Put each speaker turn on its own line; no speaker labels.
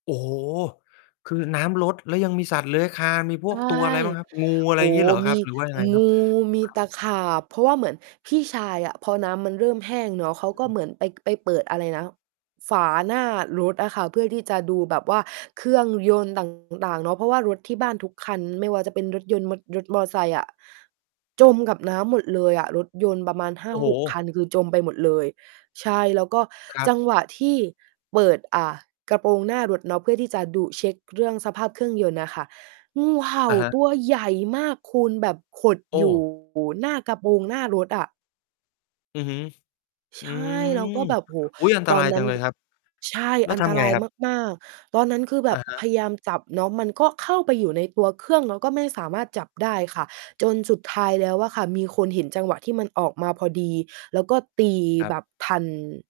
โอ้โฮ คือน้ำลด แล้วยังมีสัตว์เลื้อยคลาน มีพ
ใช
วก
่
ตัว อะไรบ้างครับ? งู อะไ
โอ
ร
้
อย่างงี
โ
้
ฮ
เหรอ
ม
ค
ี
รับ? หรือว่ายังไง
ง
ครั
ู
บ? อ
มี
้
ต
าว
ะขาบ เพราะว่าเหมือนพี่ชายอะ พอน้ำมันเริ่มแห้งเนาะ เขาก็เหมือน ไป ไปเปิดอะไรนะ ฝาหน้ารถอะค่ะ เพื่อที่จะดูแบบว่าเครื่องยนต์ ต่าง ๆ เนาะ เพราะว่ารถที่บ้านทุกคัน ไม่ว่าจะเป็นรถยนต์ มด รถมอไซค์อะ จมกับน้ำหมดเลยอะ รถยนต์ประมาณ ห้
โ
า
อ้โ
หก
ฮ
คัน คือจมไปหมดเลย ใช่ แล้วก็
ครั
จ
บ
ังหวะที่เปิด อ่า กระโปรงหน้ารถเนาะ เพื่อที่จะดุเช็กเรื่องสภาพเครื่องยนต์น่ะค่ะ งูเห่า
อะฮะ
ตัวใหญ่มากคุณ แบบขด
โอ
อยู่
้
หน้ากระโปรงหน้ารถอะ
อือฮึ
ใ
อ
ช
ื
่ เราก็
ม
แบบ โอ้โฮ
อุ๊ย อันต
ตอ
ร
น
าย
นั
จ
้
ั
น
งเล
ก
ยครับ
ใช่
แล้ว
อัน
ท
ต
ำไ
ร
ง
าย
ครับ?
มาก ๆ ตอนนั้น คือแบ
อ
บ
ะ ฮ
พ
ะ
ยายามจับเนาะ มันก็เข้าไปอยู่ในตัวเครื่อง เราก็ไม่สามารถจับได้ค่ะ จนสุดท้ายแล้วอะค่ะ มีคนเห็นจังหวะที่มันออกมาพอดี แล้วก็ตี
ครั
แ
บ
บบทัน